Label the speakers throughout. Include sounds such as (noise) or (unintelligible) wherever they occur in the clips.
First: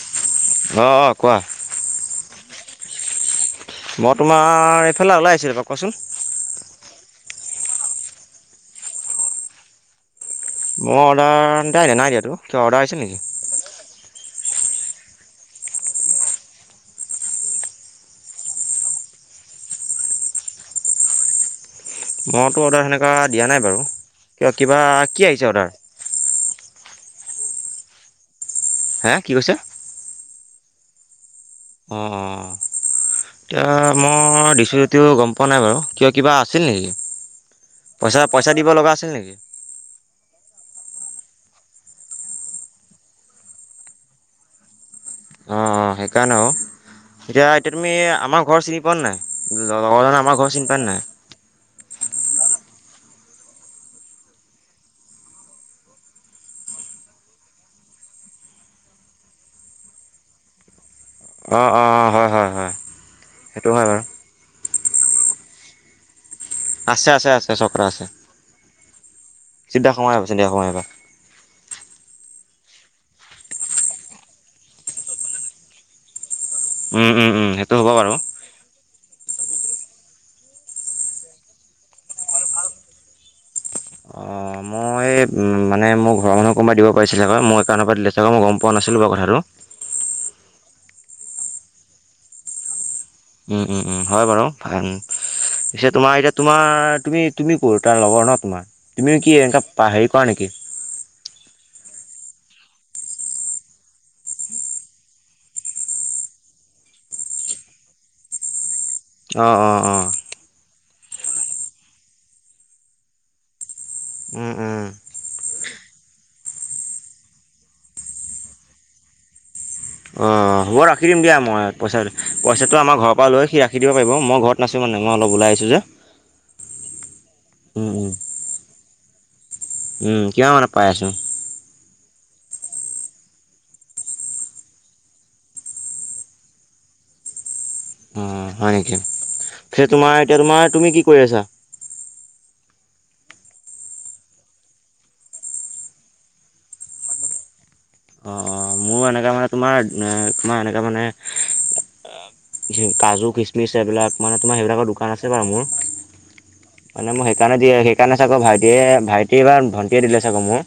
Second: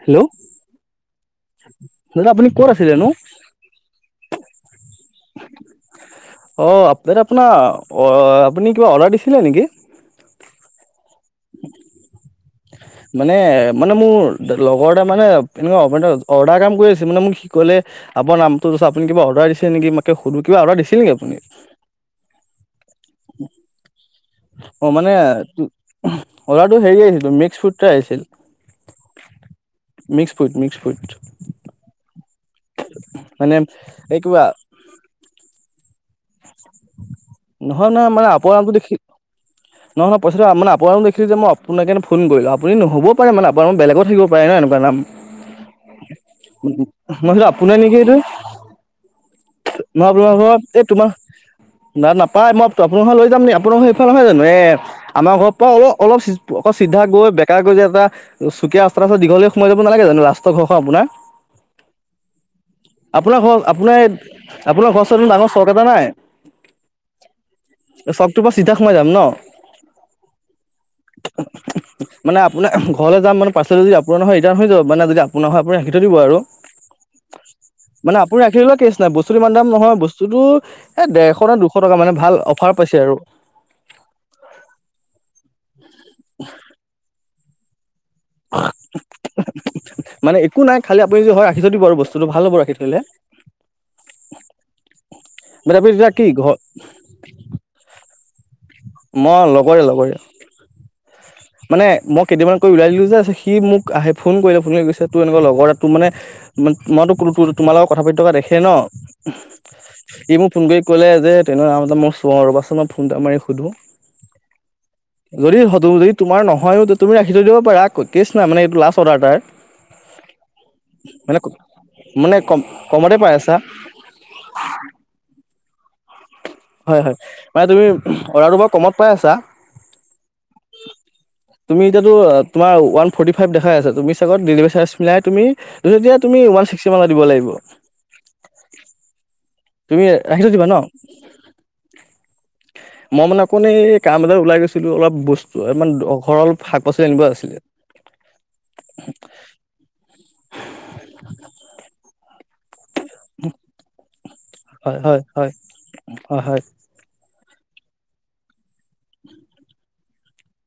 Speaker 1: Hello
Speaker 2: অ অ কোৱা
Speaker 1: দাদা আপুনি ক'ত আছিলেনো
Speaker 2: ইফালে ওলাই আহছিলো ৰবা কোৱাচোন।
Speaker 1: অ আপ্ বাইদেউ আপোনাৰ অ আপুনি কিবা অৰ্ডাৰ দিছিলে নেকি?
Speaker 2: মোৰ অৰ্ডাৰ নাই নাই দিয়াতো কিয় অৰ্ডাৰ আহিছিল নেকি
Speaker 1: মানে মানে মোৰ লগৰ এটা মানে এনেকুৱা অৰ্ডাৰ কাম কৰি আছে মানে মোক সি ক'লে আপোনাৰ নামটো আপুনি কিবা অৰ্ডাৰ দিছে নেকি, মাকে সুধ কিবা অৰ্ডাৰ দিছিল নেকি আপুনি?
Speaker 2: মইতো অৰ্ডাৰ সেনেকা দিয়া নাই বাৰু, কি কিবা
Speaker 1: অ' মানে
Speaker 2: কি আহিছে অৰ্ডাৰ?
Speaker 1: অৰ্ডাৰটো হেৰি আহিছিল মিক্স ফ্ৰুড এটা আহিছিল।
Speaker 2: হে কি কৈছে?
Speaker 1: মিক্স ফুট মিক্স ফুইট
Speaker 2: অ অ এতিয়া
Speaker 1: এই কিবা
Speaker 2: মই দিছো যদিও গম পোৱা নাই বাৰু কিয় কিবা আছিল নেকি
Speaker 1: নহয় নহয়,
Speaker 2: পইচা
Speaker 1: মানে
Speaker 2: পইচা দিব লগা
Speaker 1: (unintelligible)
Speaker 2: আছিল নেকি
Speaker 1: নহ নহয়, পইচাটো মান আপোনালোক দেখিলো যে মই আপানাক সেইকাৰণে ফোন কৰিলোঁ (unintelligible) আপোনালোক বেলেগৰো থাকিব পাৰে ন এনেকুৱা নাম।
Speaker 2: অ অঁ সেইকাৰণে আৰুও
Speaker 1: মই
Speaker 2: এতিয়া
Speaker 1: ভাবিলোঁ
Speaker 2: এতিয়া
Speaker 1: আপোনাৰ
Speaker 2: তুমি
Speaker 1: নেকি এইটো
Speaker 2: আমাৰ ঘৰ চিনি পোৱা ন নাই
Speaker 1: নহয়
Speaker 2: লগৰজনে আমাৰ ঘৰ
Speaker 1: আপোনালোকৰ
Speaker 2: চিনি পাই
Speaker 1: এই তোমাৰ না নাপায় মই আপোনালোক লৈ যাম নি আপোনালোক স সেইফাল নহয় জানো। আমাৰ ঘৰৰ পৰা অলপ অলপ অ চিধা গৈ বেকাৰ গৈ যে এটা চুকীয়া ৰাস্তা এটা আছে দীঘল। ফালে সোমায় যাব নালাগে জানো লাষ্টৰ ঘৰ আপোনাৰ
Speaker 2: অঁ অঁ অঁ হয় হয় হয়
Speaker 1: আপোনাৰ ঘৰ
Speaker 2: সেইটো হয়
Speaker 1: আপোনাৰ
Speaker 2: বাৰু
Speaker 1: এই আপোনাৰ ঘৰ উচৰ ৰাস্তাটোত ডাঙৰ চখ এটা নাই,
Speaker 2: আছে আছে আছে চকৰা আছে
Speaker 1: চকটোৰ পৰা চিধা সোমাই যাম ন।
Speaker 2: চিধা সোমাই আহিবা, চিধা সোমাই আহিবা
Speaker 1: মানে আপোন ঘৰলৈ যাম মানে পাৰ্চেল যদি আপোনাৰ নহয় ৰিটাৰ্ণ হৈ যাব মানে যদি আপোনাৰ হয় আপুনি ৰাখি থৈ দিব আৰু
Speaker 2: উম উম উম সেইটো হ'ব বাৰু।
Speaker 1: মানে আপুনি ৰাখি থলেও কেছ নাই বস্তু ইমান দাম নহয় বস্তুতো এ ডেৰশ না দুশ টকা মানে ভাল অফাৰ পাইছে আৰু (inaudible)
Speaker 2: অঁ মই মানে মোৰ ঘৰৰ মানুহক কোনোবা দিব পাৰিছিলে মোৰ একাউণ্টৰ পৰা দিলে। চাগে মই গম পোৱা নাছিলোঁ বাৰু কথাটো।
Speaker 1: মানে একো নাই খালি আপুনি যদি হয় ৰাখি থৈ দিব আৰু বস্তুটো ভাল হব ৰাখি থলে।
Speaker 2: উম, উম, উম, হয় বাৰু ভাল
Speaker 1: মানে
Speaker 2: পিছে
Speaker 1: আপুনি তেতিয়া
Speaker 2: তোমাৰ
Speaker 1: কি
Speaker 2: এতিয়া
Speaker 1: ঘৰ
Speaker 2: তোমাৰ তুমি তুমি কোন তাৰ লগৰ ন তোমাৰ। তুমি কি
Speaker 1: মই লগৰে
Speaker 2: এনেকা
Speaker 1: লগৰে
Speaker 2: হেৰি কৰা নেকি।
Speaker 1: (inaudible) মানে মই কেইদিনান কৰি ওলাই দিলোঁ যে। সি মোক আহে ফোন কৰিলে ফোন কৰি কৈছে তোৰ এনেকুৱা লগৰ এটা তোৰ মানে ম মইতো তোমালোকত কথা পাতি থকা দেখে ন।
Speaker 2: অঁ অঁ অঁ
Speaker 1: ই মোক ফোন কৰি কলে যে তেনে নাম এটা মই চুৱ ৰ পাছত মই ফোন এটা মাৰি সুধো
Speaker 2: উম উম।
Speaker 1: যদি (unintelligible) যদি তোমাৰ নহয়ও তুমি ৰাখি থৈ দিব পাৰা। কেছ নাই, মানে এইটো লাষ্ট অৰ্ডাৰ তাৰ।
Speaker 2: অ'। অঁ হ'ব ৰাখি দিম দিয়া
Speaker 1: মানে
Speaker 2: মই, পইচা
Speaker 1: মানে কম
Speaker 2: পইচাটো আমাৰ ঘৰৰ
Speaker 1: কমতে
Speaker 2: পৰা
Speaker 1: পাই
Speaker 2: লৈ
Speaker 1: আছা
Speaker 2: সি ৰাখি দিব পাৰিব মই ঘৰত নাচো মানে, মই অলপ ওলাই আহিছোঁ যে।
Speaker 1: হয়-হয় মানে তুমি অৰ্ডাৰটো বৰ কমত পাই আছা।
Speaker 2: উ, কিমান মানত পাই আছো।
Speaker 1: তুমি এতিয়াটো তোমাৰ ওৱান ফৰ্টি ফাইভ দেখাই আছে তুমি চাগত (unintelligible) ডেলিভাৰী চাৰ্জ মিলাই তুমি যেতিয়া তুমি ওৱান (unintelligible) মেলা দিব লাগিব।
Speaker 2: অ, হয় নেকি?
Speaker 1: তুমি
Speaker 2: তোমাৰ এতিয়া
Speaker 1: ৰাখি থৈ দিবা ন
Speaker 2: তোমাৰ তুমি কি কৰি আছা।
Speaker 1: (unintelligible) মই মানে অকৌ এই কাম বজাৰ ওলাই গৈছিলো অলপ বস্তুমান ঘৰ অলপ শাক-পাচলি আনিব আছিলে।
Speaker 2: অ অ মোৰ এনেকা মানে তোমাৰ- তোমাৰ এনেকা মানে কাজু, খিচমিচ এইবিলাক মানে তোমাৰ সেইবিলাকৰ
Speaker 1: হয়
Speaker 2: দোকান
Speaker 1: হয়
Speaker 2: আছে বাৰু
Speaker 1: হয়
Speaker 2: মোৰ
Speaker 1: হয় হয়।
Speaker 2: মানে মই সেইকাৰণে সেয়ে সেইকাৰণে চাগে ভাইটিয়ে ভাইটিয়ে বা ভণ্টিয়ে দিলে চাগে মোৰ।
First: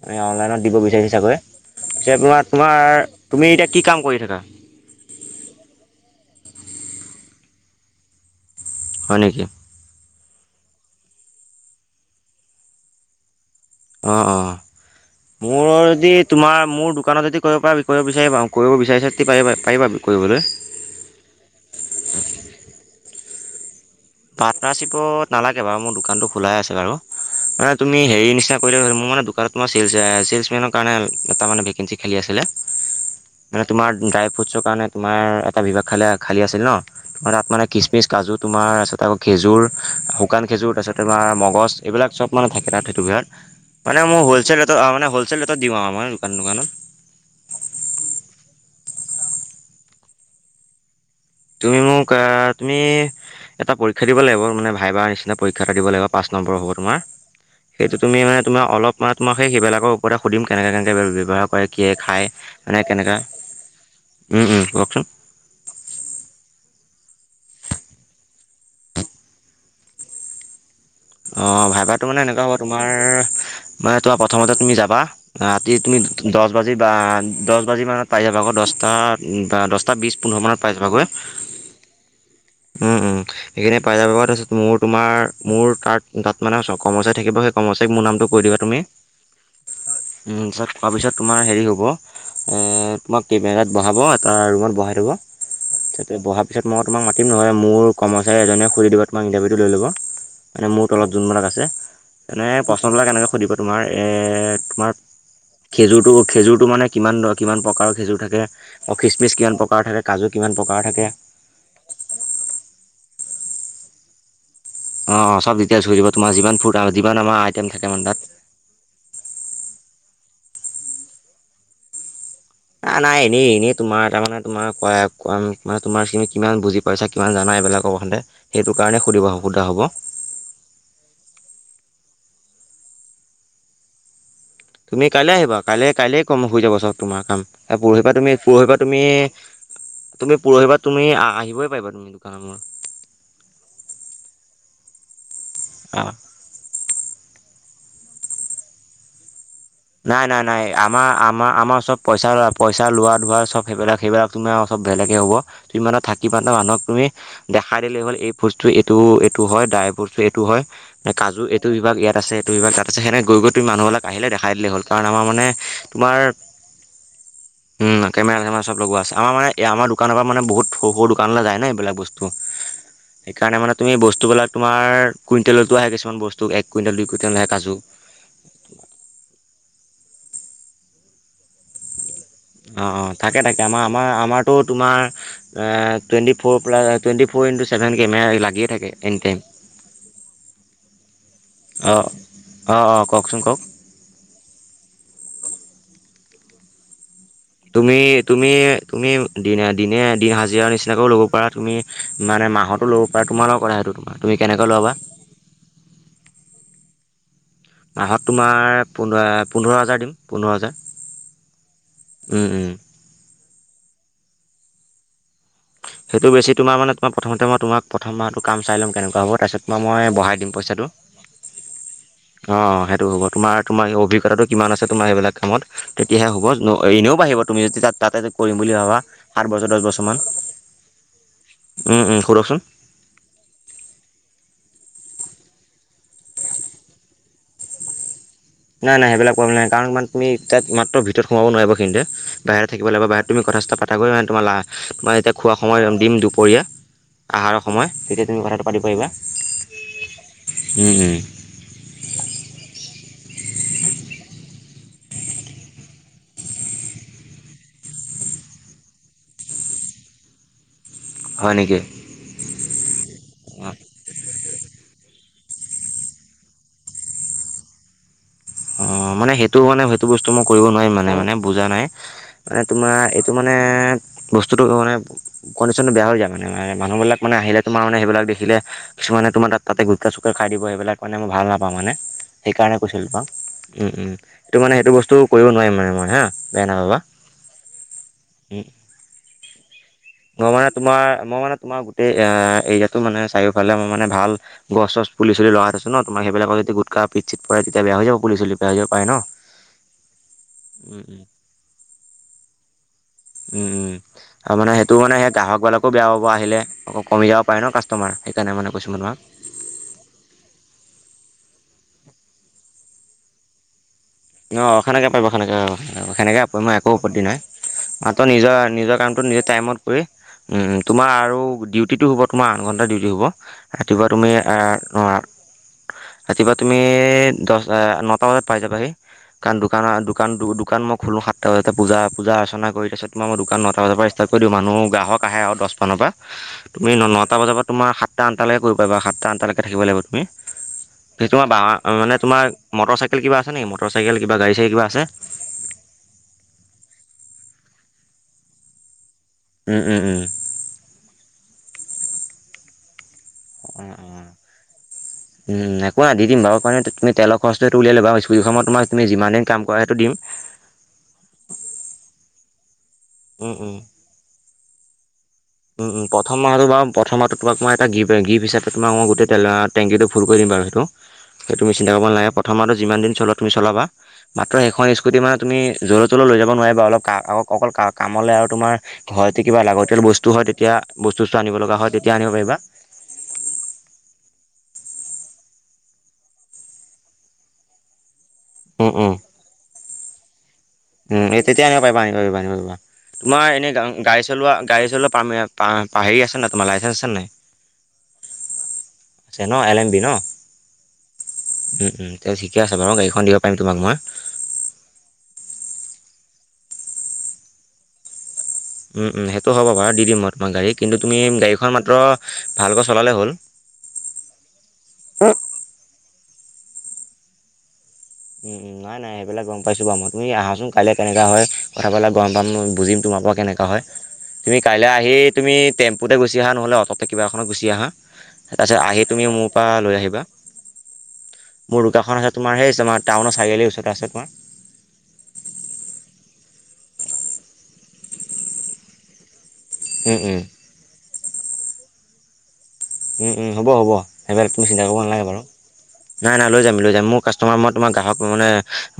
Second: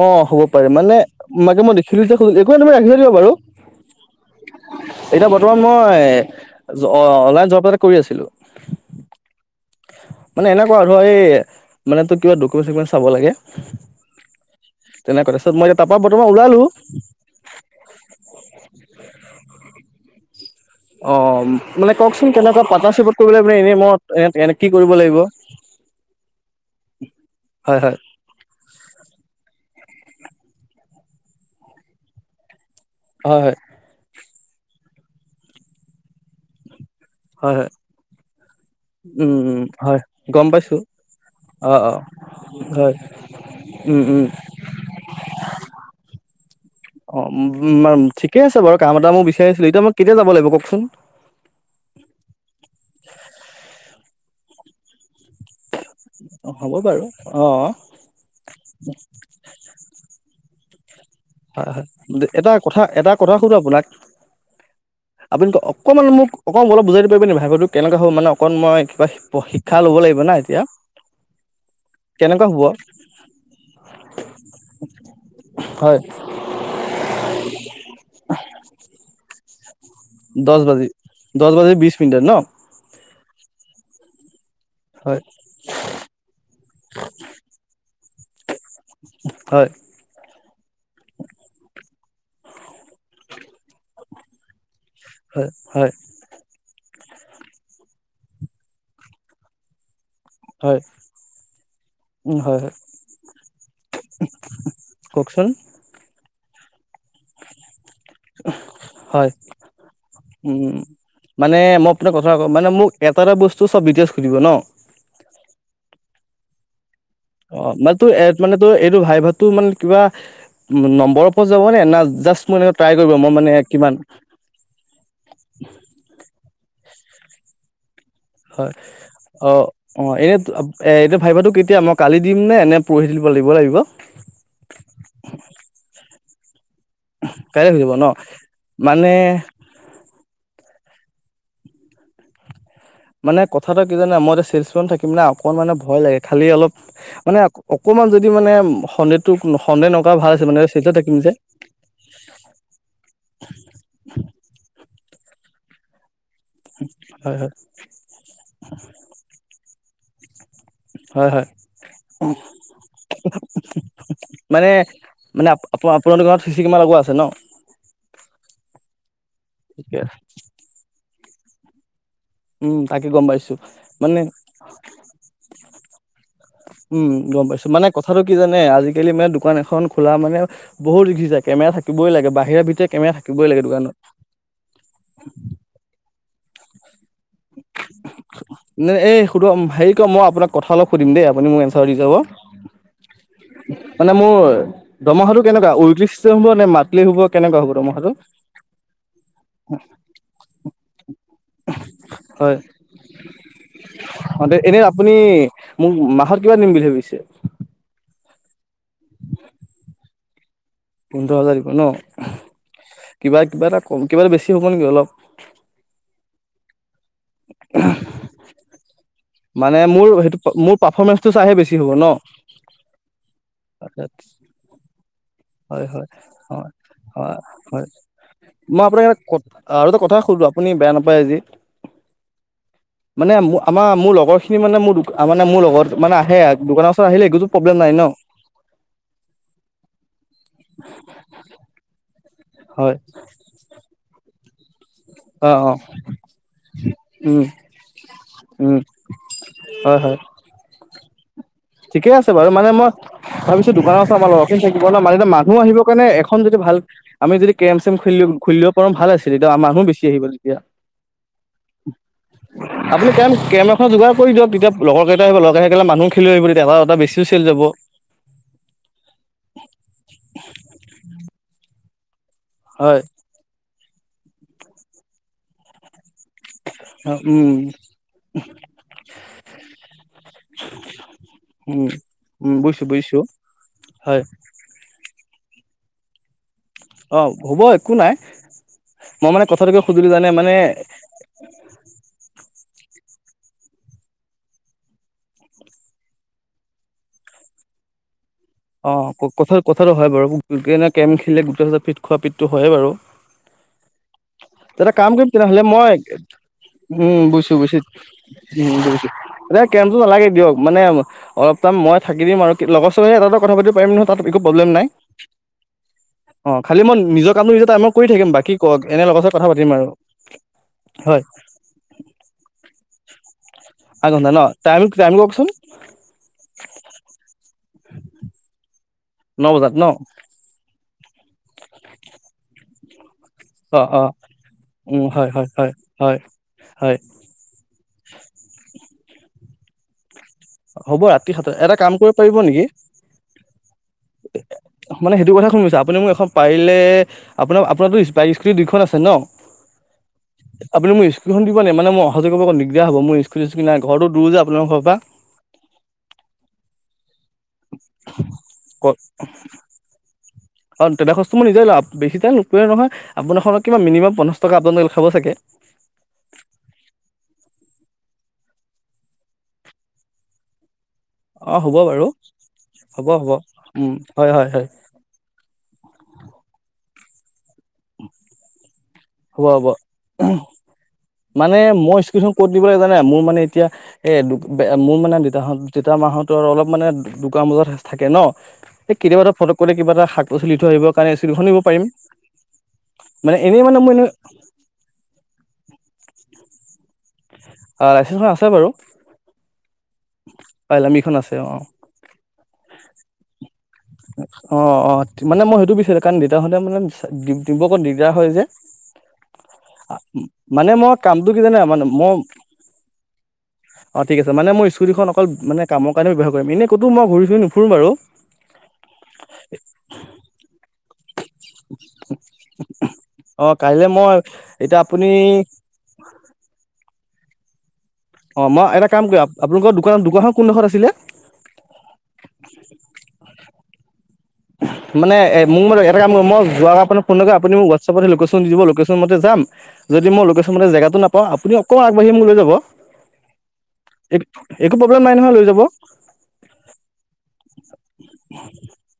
Speaker 1: অ' হ'ব
Speaker 2: অনলাইনত
Speaker 1: পাৰে
Speaker 2: দিব
Speaker 1: মানে,
Speaker 2: বিচাৰিছে চাগৈ
Speaker 1: মানে মই দেখিলো
Speaker 2: পিছে
Speaker 1: যে
Speaker 2: তোমাৰ
Speaker 1: একো
Speaker 2: তোমাৰ
Speaker 1: ৰাখিব দিব বাৰু
Speaker 2: তুমি এতিয়া কি কাম কৰি থাকা
Speaker 1: এতিয়া বৰ্তমান মই মই, অ অনলাইন জব এটা কৰি আছিলো।
Speaker 2: হয় নেকি
Speaker 1: মানে এনেকুৱা ধৰ এই মানে তো কিবা ডকুমেণ্ট চকুমেণ্ট চাব লাগে।
Speaker 2: অ'-অ'।
Speaker 1: তেনে
Speaker 2: মোৰ যদি তোমাৰ মোৰ দোকানত যদি কৰিব পৰা কৰিব বিচাৰিবা কৰিব বিচাৰিছা পাৰিবা কৰিবলৈ।
Speaker 1: অ মানে কওকচোন কেনেকুৱা? পাৰ্টনাৰশ্বিপত কৰিবলৈ এনেই মত
Speaker 2: পাৰ্টনাৰশ্বিপত নালাগে বাৰু মোৰ দোকানটো খোলাই আছে বাৰু।
Speaker 1: হয়
Speaker 2: মানে
Speaker 1: হয়
Speaker 2: তুমি হেৰি নিচিনা কৰিলে মোৰ মানে দোকানত তোমাৰ চেলচ, চেলচমেনৰ কাৰণে এটা মানে ভেকেঞ্চি খালি আছিলে
Speaker 1: হয় হয়।
Speaker 2: মানে তোমাৰ ড্ৰাইভ ফুডছৰ কাৰণে তোমাৰ এটা বিভাগ খালে খালী আছিল ন' তোমাৰ তাত
Speaker 1: হয়
Speaker 2: মানে
Speaker 1: হয়
Speaker 2: কিচমিচ, কাজু তোমাৰ তাৰপিছতে আকৌ
Speaker 1: উম উম
Speaker 2: খেজুৰ,
Speaker 1: হয় গম
Speaker 2: শুকান খেজুৰ
Speaker 1: পাইছোঁ।
Speaker 2: তাৰপিছত তোমাৰ মগজ
Speaker 1: অ' অ'
Speaker 2: এইবিলাক চব মানে থাকে তাত
Speaker 1: হয়
Speaker 2: সেইটো বিয়ৰত
Speaker 1: উম
Speaker 2: মানে
Speaker 1: উম
Speaker 2: মোৰ হ'লচেল ৰেটত মান হলচেল টত দিওঁ আৰু মই দোকান দোকানত।
Speaker 1: অ' উ ঠিকে আছে বাৰু কাম এটা মই বিচাৰিছিলো এতিয়া মই কেতিয়া যাব লাগিব কওঁকচোন।
Speaker 2: তুমি মোক অ' তুমি এটা পৰীক্ষা দিব লাগিব মানে ভাইভা নিচিনা। নে পৰীক্ষা এটা থাকিব লাগিব। পাচ
Speaker 1: অ
Speaker 2: নম্বৰ হ'ব তোমাৰ
Speaker 1: বাৰু অ
Speaker 2: সেইটো তুমি মানে তোমাৰ অলপ মানে তোমাৰ সেইবিলাকৰ ওপৰতে সুধিম কেনেকে কেনেক
Speaker 1: হয়, হয় এটা কথা এটা কথা সুধো আপোনাক
Speaker 2: কওকচোন
Speaker 1: আপুনি অকমান মোক অকণ মোক অলপ বুজাই দিবি পাৰিব নেকি ভাই ভাইটো কেনেকে হ'ল মানে অকন মই কিবা শিক্ষা ল'ব লাগিব না এতিয়া।
Speaker 2: অ' ভাইভাইটো মানে এনেকুৱা হ'ব তোমাৰ মানে তোমাৰ প্ৰথমতে তুমি যাবা, ৰাতি
Speaker 1: হয়
Speaker 2: তুমি দহ বাজি বা দহ বাজি মানত পাই যাব, আকৌ দহটা বা দহ তাত বিশ পোন্ধৰ
Speaker 1: দহ
Speaker 2: মানত পায়
Speaker 1: বাজি
Speaker 2: যাবা গৈ।
Speaker 1: দহ বাজি বিশ মিনিটত ন
Speaker 2: উম, উম। সেইখিনি পাই যাবগৈ। তাৰপিছত মোৰ তোমাৰ
Speaker 1: হয়
Speaker 2: মোৰ তাত তাত মানে কৰ্মচাৰিৰ থাকিব। সেই কৰ্মচাৰিৰ মোৰ নামটো কৈ দিবা তুমি
Speaker 1: হয়
Speaker 2: উম, তাত কোৱা পিছত তোমাৰ হেৰি হ'ব এয়ে তোমাক কেমেৰাত বহাব এটাৰুমত বহাই দিব,
Speaker 1: হয় হয়
Speaker 2: তাতে বহাৰ পিছত মই তোমাক মাতি টিম নহয় মোৰ কৰ্মচাৰী এজনে সুধি দিব তোমাক ইণ্টাৰভিউটো লৈ ল'ব।
Speaker 1: হয়।
Speaker 2: যোন মানত আছে।
Speaker 1: উম
Speaker 2: এনে
Speaker 1: হয় হয়
Speaker 2: প্ৰশ্নবিলাক এনেকৈ সুধিব তোমাৰ এ তোমাৰ
Speaker 1: কওকচোন
Speaker 2: খেজুৰতটো খেজুৰতটো মানে কিমান ধৰ কিমান প্ৰকাৰৰ খেজুৰ থাকে,
Speaker 1: হয়
Speaker 2: খিচমিচ কিমান প্ৰকাৰৰ থাকে, কাজু কিমান
Speaker 1: উম
Speaker 2: প্ৰকাৰৰ থাকে।
Speaker 1: মানে মই আপোন কথা কওঁ মানে মোক এটা এটা বস্তু চ'ব ডিটেইলছ সুধিব ন
Speaker 2: অ' অ' চ'ব ডিটেইলছ সুধিব তোমাৰ যিমান ফুট আ
Speaker 1: অ' মানে তোৰ এ তোৰ মানে তোৰ এইটো ভাই ভাতটো মানে কিবা নম্বৰৰ ওপৰত যাব নে জাষ্ট মোৰ এনেকে ট্ৰাই কৰিব
Speaker 2: আহানাই
Speaker 1: মই
Speaker 2: এনেই
Speaker 1: মানে
Speaker 2: এনেই
Speaker 1: কিমান
Speaker 2: তোমাৰ তাৰমানে মানে কিমান বুজি পইচা কিমান জানা এইবিলাকো সুধে।
Speaker 1: হয়, অ' অ' এনে এই এতিয়া ভাইভাইটো কেতিয়া মোক কালি দিম নে এনে পৰহি দিব লাগিব লাগিব।
Speaker 2: তুমি কাইলৈ আহিবা, কাইলৈ কাইলে কম হৈ যাব তোমাৰ কাম,
Speaker 1: কাইলৈ
Speaker 2: অ
Speaker 1: হৈ যাব ন
Speaker 2: পৰহিপা তুমি, পৰহিপা তুমি,
Speaker 1: মানে
Speaker 2: তুমি পৰহিপা তুমি আ আহিবই পাৰিবা তুমি, দোকানলৈ
Speaker 1: মানে কথাটো কি জানা, মই এতিয়া চেলচ মেন থাকিম না, অকণ মানে ভয়
Speaker 2: অঁ
Speaker 1: লাগে, খালি অলপ, মানে আক অকণমান যদি মানে সন্দেহটো সন্দেহ নকৰা
Speaker 2: নাই,
Speaker 1: ভাল
Speaker 2: নাই,
Speaker 1: আছে মানে
Speaker 2: নাই।
Speaker 1: চেলচত
Speaker 2: আমাৰ,
Speaker 1: থাকিম যে
Speaker 2: আমাৰ, আমাৰ চব পইচা ল পইচা লোৱা ধোৱা চব সেইবিলাক সেইবিলাক তোমাৰ ওচ বেলেগ হে হ'ব। তুমি মানে থাকিবা ন, মানুহক তুমি
Speaker 1: হয় হয়
Speaker 2: দেখাই দিলেই হ'ল এই ফোইতচটো এইটো, এইটো হয়, ডাই ফুইটচ টো এইটো হয়,
Speaker 1: হয়
Speaker 2: কাজু
Speaker 1: হয়
Speaker 2: এইটো বিভাগ ইয়াত আছে, এইটো বিভাগ তাত আছে, সেনেকে গৈ গৈ তুমি মানুহবিলাক আহিলে দেখা খাই
Speaker 1: মানে
Speaker 2: দিলেই হ'ল। কাৰণ আমাৰ মানে তোমাৰ
Speaker 1: আপোনাৰ দোকানত চি চি কেমেৰা লগোৱা আছে ন
Speaker 2: উম, কেমেৰা চেমেৰা চব লগোৱা আছে। আমাৰ মানে আমাৰ
Speaker 1: ঠিকে
Speaker 2: দোকানৰ
Speaker 1: আছে
Speaker 2: পৰা মানে বহুত সৰু সৰু দোকানলৈ যায় ন এইবিলাক বচ তু।
Speaker 1: উম তাকে গম পাইছো
Speaker 2: সেইকাৰণে মানে তুমি বস্তুবিলাক তোমাৰ কুইন্টেলতো আহে কিছুমান বস্তু, এক কুইণ্টেল, দুই
Speaker 1: উম,
Speaker 2: কু
Speaker 1: গম পাইছোঁ, মানে কথাটো কি জানে, আজিকালি মানে দোকান এখ খন খোলা মানে বহুত (unintelligible) কেমেৰা থাকিবই লাগে। বাহিৰে ভিতৰে
Speaker 2: অ',
Speaker 1: কেমেৰা
Speaker 2: থাকে,
Speaker 1: থাকিবই
Speaker 2: থাকে।
Speaker 1: লাগে
Speaker 2: আমাৰ,
Speaker 1: দোকানত।
Speaker 2: আমাৰ, আমাৰতো তোমাৰ এ twenty four plus twenty four into seven camera লাগিয়ে থাকে
Speaker 1: নে এই
Speaker 2: এনিটাইম,
Speaker 1: সুধো হেৰি ক মই আপোনাক কথা অলপ সুধিম দেই আপুনি মোক এনচাৰ দি
Speaker 2: অ'
Speaker 1: যাব
Speaker 2: অ, অ, কওকচোন কওক
Speaker 1: মানে মোৰ দৰমহাটো কেনেকুৱা, উইকলি চিষ্টেম হ'ব নে মান্থলি হ'ব কেনেকুৱা হ'ব
Speaker 2: তুমি,
Speaker 1: দৰমহাটো?
Speaker 2: তুমি, তুমি দিনে দিনে দিন হাজিৰাও নিচিনাকেও ল'ব পৰা তুমি মানে
Speaker 1: হয়,
Speaker 2: মাহতো ল'ব পাৰা তোমাৰ লগত কথা সেইটো তোমাৰ তুমি কেনেকৈ
Speaker 1: এনে
Speaker 2: ল'বা
Speaker 1: আপুনি মোক মাহত কিমান দিম বুলি ভাবিছে? (inaudible)
Speaker 2: মাহত তোমাৰ পোন পোন্ধৰ হাজাৰ দিম, পোন্ধৰ হাজাৰ।
Speaker 1: পোন্ধৰ হাজাৰ দিব ন,
Speaker 2: উম উম
Speaker 1: কিবা, কিবা এটা কম কিবা এটা বেছি হ'ব নেকি অলপ?
Speaker 2: সেইটো বেছি তোমাৰ মানে তই প্ৰথমতে মই তোমাক প্ৰথম মাহটো কাম চাই ল'ম কেনেকুৱা হ'ব তাৰপিছত
Speaker 1: মানে
Speaker 2: মৰা
Speaker 1: মোৰ
Speaker 2: মই বঢ়াই
Speaker 1: সেইটো
Speaker 2: দিম
Speaker 1: মোৰ
Speaker 2: পইচাটো।
Speaker 1: পাৰফৰ্মেন্ঞ্চটো চাইহে বেছি হ'ব ন?
Speaker 2: অ সেইটো হ'ব তোমাৰ তোমাৰ অভিজ্ঞতাটো কিমান আছে তোমাৰ সেইবিলাক। কামত
Speaker 1: হয় হয়
Speaker 2: তেতিয়াহে হ'ব এনেও
Speaker 1: হয়
Speaker 2: বাঢ়িব তুমি যদি
Speaker 1: হয়।
Speaker 2: ত তাতে কৰিম বুলি
Speaker 1: মই
Speaker 2: ভাবা
Speaker 1: আপোনাক এটা
Speaker 2: সাত বছৰ দহ
Speaker 1: আৰু এটা
Speaker 2: বছৰ মান।
Speaker 1: কথা সুধো আপুনি বেয়া নাপায় আজি।
Speaker 2: উম সুধকচোন।
Speaker 1: মানে আমাৰ মোৰ লগৰ খিনি মানে মোৰ মানে মোৰ লগৰত মানে আহে দোকানৰ ওচৰত আহে একতো প্ৰব্লেম নাই ন।
Speaker 2: নাই নাই সেইবিলাক প্ৰব্লেম নাই কাৰণ তুমি তাত মাত্ৰ ভিতৰত সোমাব নোৱাৰিবা কিন্তু, বাহিৰত থাকিব
Speaker 1: হয়
Speaker 2: লাগিব বাহিৰত তুমি কথা চাটা পাকা কৰি মানে তোমাৰ লা তোমাৰ এতিয়া
Speaker 1: অ
Speaker 2: খোৱা
Speaker 1: অ
Speaker 2: সময় দিম দুপৰীয়া।
Speaker 1: উম
Speaker 2: আহাৰৰ সময় তেতিয়া তুমি কথাটো
Speaker 1: উম
Speaker 2: পাতি পাৰিবা
Speaker 1: হয় হয়
Speaker 2: উম উম,
Speaker 1: ঠিকে আছে বাৰু মানে মই তাৰ পিছত দোকানৰ আছে আমাৰ লৰাটো থাকিব ন মানে মানুহ আহিব কাৰণে এ যদি ভাল আমি যদি কেম চেম খুলিলো খুলিব দিব পাৰিলে ভাল আছিল এতিয়া আৰ মানুহ বেছি আহিব যেতিয়া
Speaker 2: হয় নেকি
Speaker 1: আপুনি কে কেন এখন যোগাৰ কৰি দিয়ক তেতিয়া লগৰ কেইটা আহিব লগৰ থাকিলে মানুহ খিনি আহিব তেতিয়া হ এটা বেচিও চেল যাব
Speaker 2: অ মানে সেইটো মানে সেইটো বস্তু মই কৰিব নোৱাৰিম মানে মানে বুজা নাই মানে তোমাৰ
Speaker 1: হয়
Speaker 2: এইটো মানে বস্তুটো মানে কণ্ডিচনটো বেয়া হৈ যায় মানে মানুবিলাক মানে
Speaker 1: উম
Speaker 2: আহিলে তোমাৰ মানে এইবিলাক দেখিলে কিছুমানে তোমাৰ তাতে গুটখা চুটখাই দিব সেইবিলাক মানে ভাল নাপাওঁ
Speaker 1: উম
Speaker 2: মানে
Speaker 1: উম
Speaker 2: সেইকাৰণে
Speaker 1: বুজিছো
Speaker 2: কৈছিলোঁ
Speaker 1: বুজিছো
Speaker 2: তোমাক উম উম
Speaker 1: হয়
Speaker 2: সেইটো মানে সেইটো বস্তু কৰিব নোৱাৰিম মানে মই হা বেয়া নাপাবা
Speaker 1: অ হব একো নাই মই মানে কথাটোকে
Speaker 2: মই মানে তোমাৰ মই মানে তোমাৰ গোটেই এ এইয়াত তো মানে চাৰিওফালে মানে মই ভাল গছ চচ পুলি চুলি লগাই থইছো ন সেই বিলাকত গুটখা পিক চিক পৰে তেতিয়া বেয়া হয় যাব পুলি চুলি বেয়া হৈ যাব
Speaker 1: অ
Speaker 2: পাৰে ন
Speaker 1: কথা কথাটো হয় বাৰু গেম এ
Speaker 2: উম
Speaker 1: কেম
Speaker 2: উম
Speaker 1: খেলিলে গুটখা খাই পিক খোৱা পিতটো হয়ে আৰু
Speaker 2: উম উম আৰু মানে সেইটো
Speaker 1: কাম
Speaker 2: মানে
Speaker 1: কৰিম
Speaker 2: সেই
Speaker 1: তেনেহ'লে
Speaker 2: গ্ৰাহকবিলাকো
Speaker 1: মই
Speaker 2: বেয়া পাব আহিলে আকৌ
Speaker 1: উম
Speaker 2: কমি যাব
Speaker 1: বুজিছো
Speaker 2: পাৰে ন
Speaker 1: বুজিছো
Speaker 2: কাষ্টমাৰ সেইকাৰণে মানে
Speaker 1: উম
Speaker 2: কৈছো মই
Speaker 1: বুজিছো
Speaker 2: তোমাক
Speaker 1: এ কেমটো নালাগে দিয়ক মানে অলপ টাইম মই থাকি দিম আৰু লগৰ চগৰ লগত এটা দুটা কথা পাতিব পাৰিম নহয় তাত একো
Speaker 2: অ
Speaker 1: প্ৰব্লেম নাই
Speaker 2: সেনকে পাৰিব সেনেকে অ সেনেকে
Speaker 1: অ
Speaker 2: প মই
Speaker 1: খালি
Speaker 2: একো আপত্তি
Speaker 1: নিজৰ
Speaker 2: নাই
Speaker 1: কামটো নিজৰ টাইমত কৰি
Speaker 2: মাত্ৰ
Speaker 1: থাকিম বাকী
Speaker 2: নিজৰ
Speaker 1: কওক
Speaker 2: নিজৰ
Speaker 1: এনে
Speaker 2: কাম
Speaker 1: লগৰ
Speaker 2: কামটো
Speaker 1: লগত
Speaker 2: নিজৰ
Speaker 1: কথা পাতিম আৰু
Speaker 2: টাইমত কৰি উম-উম তোমাৰ
Speaker 1: হয়
Speaker 2: আৰু ডিউতি টো হব তোমাৰ আঠ ঘন্টা ডিউটি হব।
Speaker 1: আঠ
Speaker 2: ৰাতিপুৱা তুমি
Speaker 1: ঘণ্টা
Speaker 2: এ
Speaker 1: ন টাইম
Speaker 2: অ
Speaker 1: টাইম কওকচোন
Speaker 2: ৰাতিপুৱা তুমি দহ নটা বজাত পাই যাবাহি
Speaker 1: ন
Speaker 2: কাৰণ
Speaker 1: বজাত ন
Speaker 2: দোকানৰ দোকান দোকান মই খোলো সাতটা বজাতে পূজা পূজা অৰ্চনা কৰি তাৰ পিছত তোমাৰ মই দোকান নটা
Speaker 1: অ
Speaker 2: বজাৰ
Speaker 1: অ
Speaker 2: পৰা ষ্টাৰ্ট কৰি দিওঁ মানুহ
Speaker 1: উম
Speaker 2: গ্ৰাহক
Speaker 1: হয়
Speaker 2: আহে
Speaker 1: হয়
Speaker 2: আৰু
Speaker 1: হয়
Speaker 2: দছ মানৰ পৰা
Speaker 1: হয়
Speaker 2: তুমি
Speaker 1: হয়
Speaker 2: নটা বজাৰ পৰা তোমাৰ সাত তা আঠটালে কৰিব পাৰিবা সাতটা আঠটা লৈকে থাকিব লাগিব উম
Speaker 1: হ'ব
Speaker 2: কি
Speaker 1: ৰাতি
Speaker 2: তোমাৰ
Speaker 1: সাত
Speaker 2: বা
Speaker 1: এটা কাম
Speaker 2: মানে
Speaker 1: কৰিব পাৰিব
Speaker 2: তোমাৰ
Speaker 1: নেকি
Speaker 2: মটৰ চাইকেল কিবা আছে নিকি ম
Speaker 1: মানে সেইটো কথা শুনিছো আপুনি মোক এখন পাৰিলে আপোনাৰ আপোনাৰ বাইক স্কুটী দুইখন আছে ন
Speaker 2: উম উম উম
Speaker 1: আপুনি মোক স্কুটীখন দিব নে মানে মোৰ অহা সহতে কৰিব অকৌ। দিগদাৰ হব (unintelligible) আপোনালোক ঘৰ পৰা (unintelligible)
Speaker 2: উম একো নাই দি দিম বাৰু উপায় নাই তুমি তেলৰ খৰচ টো উলিয়াই ল'বা স্কুটীখন মই তোমাক যিমানে কাম কৰা হেতু দিম
Speaker 1: অ তেলৰ খৰছ টো মই নিজেই ওলাম বেছি তেল নুপুৰে নহয়
Speaker 2: উম
Speaker 1: আপহেডখলে
Speaker 2: উম
Speaker 1: কিমান মিনিমাম পঞ্চাছ ত আপোনাৰ খাব চাগে
Speaker 2: উম উম প্ৰথম মাহ টো বাৰু প্ৰথম মাহটো তোমাক মই এটা গিফ্ট হিচাপে তোমাক মই গোটেই তেলৰ টেংকিটো ফুল কৰি দিম বাৰু সেইটো
Speaker 1: অ
Speaker 2: সেই তুমি চিন্তা কৰিব নালাগে প্ৰথম মাহটো যিমান দিন চলোৱা তুমি চলাবা
Speaker 1: উম, হয় হয়
Speaker 2: মাত্ৰ
Speaker 1: হয়
Speaker 2: সেইখন স্কুটি মানে তুমি যলৈ তলৈ লৈ যাব অ নোৱাৰিবা অলপ অকল কামলে আৰু তোমাৰ ঘৰতে কিবা লাগতিয়াল বস্তু
Speaker 1: উহ
Speaker 2: হয় তেতিয়া বস্তু চস্তু আনিব
Speaker 1: মানে
Speaker 2: লগা হয়
Speaker 1: মই
Speaker 2: তেতিয়া আনিব
Speaker 1: স্কুটীখন ক'ত
Speaker 2: পাৰিবা।
Speaker 1: দিব লাগিব জানা মোৰ মানে এতিয়া এ (unintelligible) মোৰ মানে দেতাহত দেতা মা হত ৰ আৰু অলপ মানে দুটামান বজালে থাকে ন
Speaker 2: উম
Speaker 1: এই
Speaker 2: উম।
Speaker 1: কেতিয়াবা এটা ফটক কৰি কিবা এটা শাক পাচলি থৈ আহিবৰ কাৰণে
Speaker 2: উম
Speaker 1: স্কুটিখন নিব
Speaker 2: তেতিয়া
Speaker 1: পাৰিম
Speaker 2: পাইবা আনিব পাৰিবা (unintelligible)
Speaker 1: মানে
Speaker 2: তোমাৰ
Speaker 1: এনেই
Speaker 2: এনে
Speaker 1: মানে মই
Speaker 2: দাঙ গাড়ী চলোৱা গাড়ী চলোৱাৰ পা--পাঅ পাঅ হেই আছে নাই তোমাৰ লাইচেঞ্চ আছে নাই
Speaker 1: লাইচেঞ্চখন আছে বাৰু
Speaker 2: আছে ন এল এম বি ন
Speaker 1: এলামিখন আছে অ
Speaker 2: উম উম তে ঠিকে আছে বাৰু গাড়ীখন দি ব
Speaker 1: অ অ মানে মই সেইটো বিচাৰো কাৰণ দুটা হলে মানে দিগ দিবলে দিগদাৰ হয় যে
Speaker 2: উম উম সেইটো হ'ব বাৰু দি দিম মই তোমাক গাড়ী
Speaker 1: মানে মই
Speaker 2: কিন্তু তুমি
Speaker 1: কামটো কি জানে
Speaker 2: গাড়ীখন
Speaker 1: মানে
Speaker 2: মাত্ৰ
Speaker 1: মই
Speaker 2: ভালকৈ চলালে হ'ল
Speaker 1: অ ঠিক আছে মানে মোৰ স্কুটিখন
Speaker 2: অ
Speaker 1: অকল মানে কামৰ কাৰণে ব্যৱহাৰ কৰিম এনে ক'তো মই ঘূৰি ফুৰি নুফুৰো বাৰু
Speaker 2: উম নাই নাই সেইবিলাক গম পাইছো বাৰু মই তুমি আহাচোন কাইলে কেনেকুৱা হয় কথাবিলাক গম পাম মই বুজিম তোমাৰ পৰা
Speaker 1: অ
Speaker 2: কেনেকুৱা হয়
Speaker 1: কাইলে মই
Speaker 2: তুমি
Speaker 1: এতিয়া
Speaker 2: কাইলে
Speaker 1: আপুনি
Speaker 2: আহি তুমি টেম্পুতে গুচি আহা নহ'লে অটো'তে কিবা এখনত গুচি আহা
Speaker 1: অ মই
Speaker 2: তাৰপিছত
Speaker 1: এটা
Speaker 2: আহি
Speaker 1: কাম কৰি
Speaker 2: তুমি মোৰ পৰা
Speaker 1: আপোনালোকৰ
Speaker 2: লৈ
Speaker 1: দোকান
Speaker 2: আহিবা
Speaker 1: দোকানখন কোনডোখৰত আছিলে
Speaker 2: মোৰ দোকান খন এই আছে তোমাৰ টাউনৰ চাৰিআলি ওচৰতে আছে তোমাৰ
Speaker 1: উ (unintelligible) মানে এ মোক মানে এটা কাম কৰিব মই যোৱা আগত ফোন কৰিম আপুনি মোক হোৱাটছপতে লোকেশ্যন দি দিব লোকেশ্যন মতে যাম যদি
Speaker 2: উম
Speaker 1: মই
Speaker 2: উম
Speaker 1: লোকেশ্যন মতে জেগাটো নাপাওঁ আপুনি অকনমান আগবাঢ়ি মোক লৈ যাব।
Speaker 2: উম, উম, হ'ব -হ'ব সেইবিলাক একো চিন্তা কৰিব
Speaker 1: প্ৰব্লেম নাই
Speaker 2: নালাগে
Speaker 1: নহয়
Speaker 2: বাৰু।
Speaker 1: লৈ যাব
Speaker 2: নাই- নাই লৈ যাম, লৈ যাম, মোৰ কাষ্টমাৰ মই তোমাৰ গ্ৰাহক মানে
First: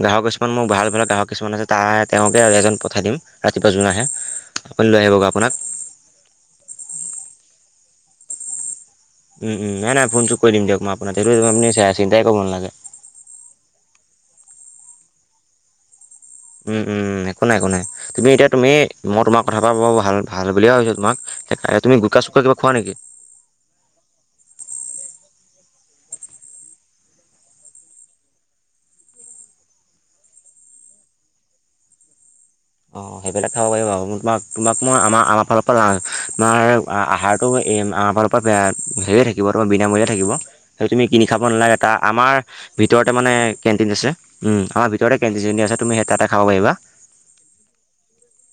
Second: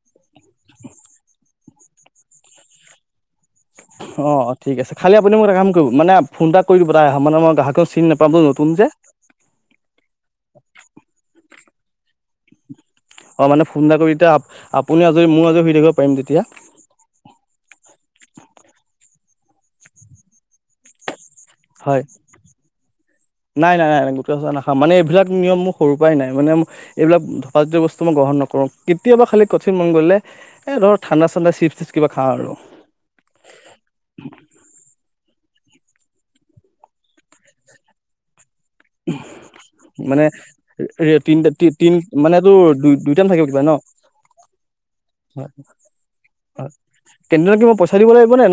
Speaker 2: গ্ৰাহক মান মোৰ ভাল ভাল গ্ৰাহক কিছুমান আছে তাৰ তেওঁকে এজন পঠাই দিম ৰাতিপুৱা যোন আহে
Speaker 1: অ অ ঠিক আছে
Speaker 2: লৈ
Speaker 1: খালি
Speaker 2: আহিবগৈ
Speaker 1: আপুনি মোক
Speaker 2: আপোনাক
Speaker 1: এটা কাম কৰিব, মানে ফোন এটা কৰি দিব তাৰ মানে মই গ্ৰাহক টো চিন নাপাম নতুন যে
Speaker 2: উম, উম, নাই -নাই ফোন চুন কৰি দিম দিয়ক মই আপোনাক (unintelligible) আপোনি চাই আছে
Speaker 1: অ মানে ফোন এটা কৰি এতিয়া, আপুনি আজৰি মইও আজৰি হৈ থাকিব পাৰিম তেতিয়া
Speaker 2: উম, উম একো নাই, একো নাই, তুমি এতিয়া তুমি মই তোমাৰ কথা (unintelligible) ভাল -ভাল বুলিয়ে ভাবিছো তোমাক তুমি
Speaker 1: হয়
Speaker 2: গুটকা চুটকা কিবা খোৱা নেকি
Speaker 1: নাই নাই নাই ন গোটেই চ নাখা মানে এইবিলাক নিয়ম মখ সৰুৰ পৰাই নাই। মানে এইবিলাক ধপাত জাতীয় বস্তু মই গ্ৰহণ নকৰোঁ, কেতিয়াবা খালি কঠিন মন গলে ঠাণ্ডা চান্দা চিপছ্ টিপচ কিবা খাও আৰু
Speaker 2: অ সেইবিলাক খাব পাৰিবা বাৰু, তোমাক -তোমাক মই আমাৰ- আমাৰ ফালৰ অ আমাৰ আহাৰটো এই আমাৰ আ হেৰিয়ে থাকিব তোমাৰ বিনামূলীয়া
Speaker 1: মানে
Speaker 2: থাকিব সেইটো তুমি কিনি খাব
Speaker 1: তিনিটা
Speaker 2: নালাগে
Speaker 1: তিন
Speaker 2: তাৰ
Speaker 1: মানে
Speaker 2: আমাৰ
Speaker 1: তোৰ দুই দুই
Speaker 2: ভিতৰতে
Speaker 1: টাইম
Speaker 2: মানে
Speaker 1: থাকিব
Speaker 2: হে
Speaker 1: কিবা ন
Speaker 2: কেণ্টিন আছে, উম, আমাৰ ভিতৰতে কেণ্টিন চেণ্টিন আছে তুমি সেই তাতে খাব পাৰিবা।
Speaker 1: কেইদিনত পইচা দিব লাগিব না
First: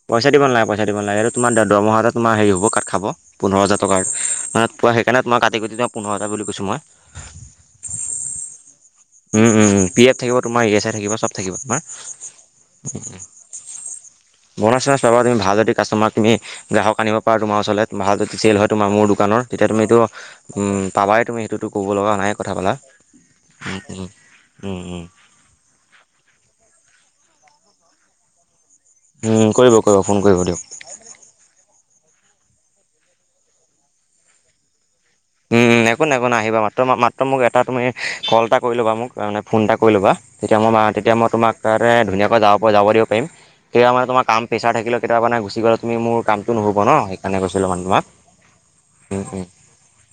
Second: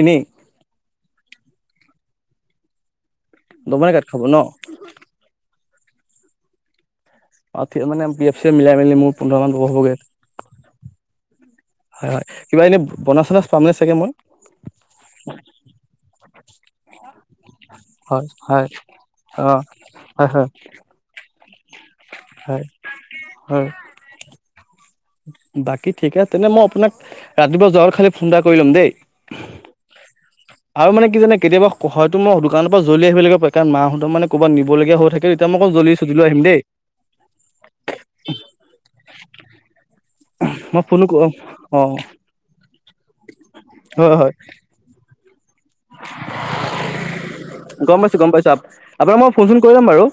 Speaker 1: এনেই
Speaker 2: পইচা দিবালাগেইচা দিব নাগে এইটো তোম দৰমহাটে তোমাৰ হে হব কাট খাব পোন্ধৰ
Speaker 1: দমনে কাট
Speaker 2: হাজাৰটকাৰ
Speaker 1: খাব ন
Speaker 2: মানে পোৱা সেইকাৰণে তোমাক কাটি কুটি তোই পোন্ধৰ হাজাৰ বুলি কছোঁ মই
Speaker 1: অ', মানে এফ মিলাই মেলি মোৰ
Speaker 2: উম
Speaker 1: পোন্ধৰমান
Speaker 2: উম উম
Speaker 1: পাবগে
Speaker 2: পি এফ থাকিব তোমাৰ ইএছাই থাকিব চব থাকিব তোমাৰ
Speaker 1: হয় হয় কিবা এনে বনাছ চনাচ পামনে চাগে মই
Speaker 2: বনাছ চনাছ পাবা তুমি ভাল যদি কাষ্টমাৰ তুমি গ্ৰাহক আনিব পাৰা তোমাৰ ওচৰলে ভাল যদি চেল হয় তোমাৰ মোৰ দোকানৰ
Speaker 1: অ
Speaker 2: তেতিয়া তুমি এইটো
Speaker 1: হয় হয়
Speaker 2: উম পাবাই তুমি সেইটো। টো ক'ব লগা নাই কথা
Speaker 1: হয়
Speaker 2: পাতা
Speaker 1: হয়
Speaker 2: উম উম উম উম।
Speaker 1: বাকী ঠিক আছে তেনে মই আপোনাক ৰাতিপুৱা যোৱ খালি ফোন এটা কৰি লম দেই।
Speaker 2: উম, কৰিব কৰিব ফোন কৰিব দিয়ক
Speaker 1: আৰু মানে কি জানে কেতিয়াবা হয়তো মই দোকানৰ পৰা জল্দি আহিবাগিব প কাৰণ মাহঁত মানে ক'বাত নিবলগীয়া হৈ থাকে তেতিয়া মই
Speaker 2: ন
Speaker 1: জল্দি
Speaker 2: একো
Speaker 1: ছুটি
Speaker 2: নাই
Speaker 1: লৈ
Speaker 2: একো ন
Speaker 1: আহিম দেই
Speaker 2: আহিবা মাত্ৰ মাত্ৰ মোক এটা তুমি কল এটা কৰি ল'বা মোক মানে ফোন এটা কৰি ল'বা তেতিয়া মই মা তেতিয়া মই তোম
Speaker 1: অ
Speaker 2: তাতে ধুনীয়াকৈ যাব পৰা যাবিব পাৰিম কেতিয়া মানে
Speaker 1: হয়
Speaker 2: তোমাৰ
Speaker 1: হয়
Speaker 2: কাম প্ৰেছাৰ থাকিলে কেতিয়াবাানে তুমি মোৰ কামটো নহ'ব ন সেইকাৰণে গৈছিলো মানু
Speaker 1: গম
Speaker 2: তোমাক
Speaker 1: পাইছো গম পাইছো আপোনাক
Speaker 2: উম
Speaker 1: মই ফোন
Speaker 2: উম।
Speaker 1: চোন কৰি ল'ম বাৰু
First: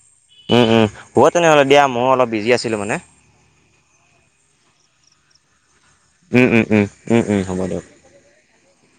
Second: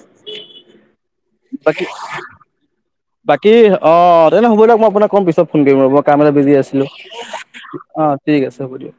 Speaker 2: উম উম বত তেনেহলে দা
Speaker 1: বাকী
Speaker 2: ময়ো অলপ বিজি আছিলো মানে
Speaker 1: বাকী অ তেনে হ'ব দিয়াক মই আপোনাক কম পিছত ফোন কৰিম আৰু কাম এটা
Speaker 2: উম
Speaker 1: বিজি
Speaker 2: উম
Speaker 1: আছিলো
Speaker 2: উম উম উম হ'ব দিয়ক
Speaker 1: অ ঠিক আছে হ'ব দিয়ক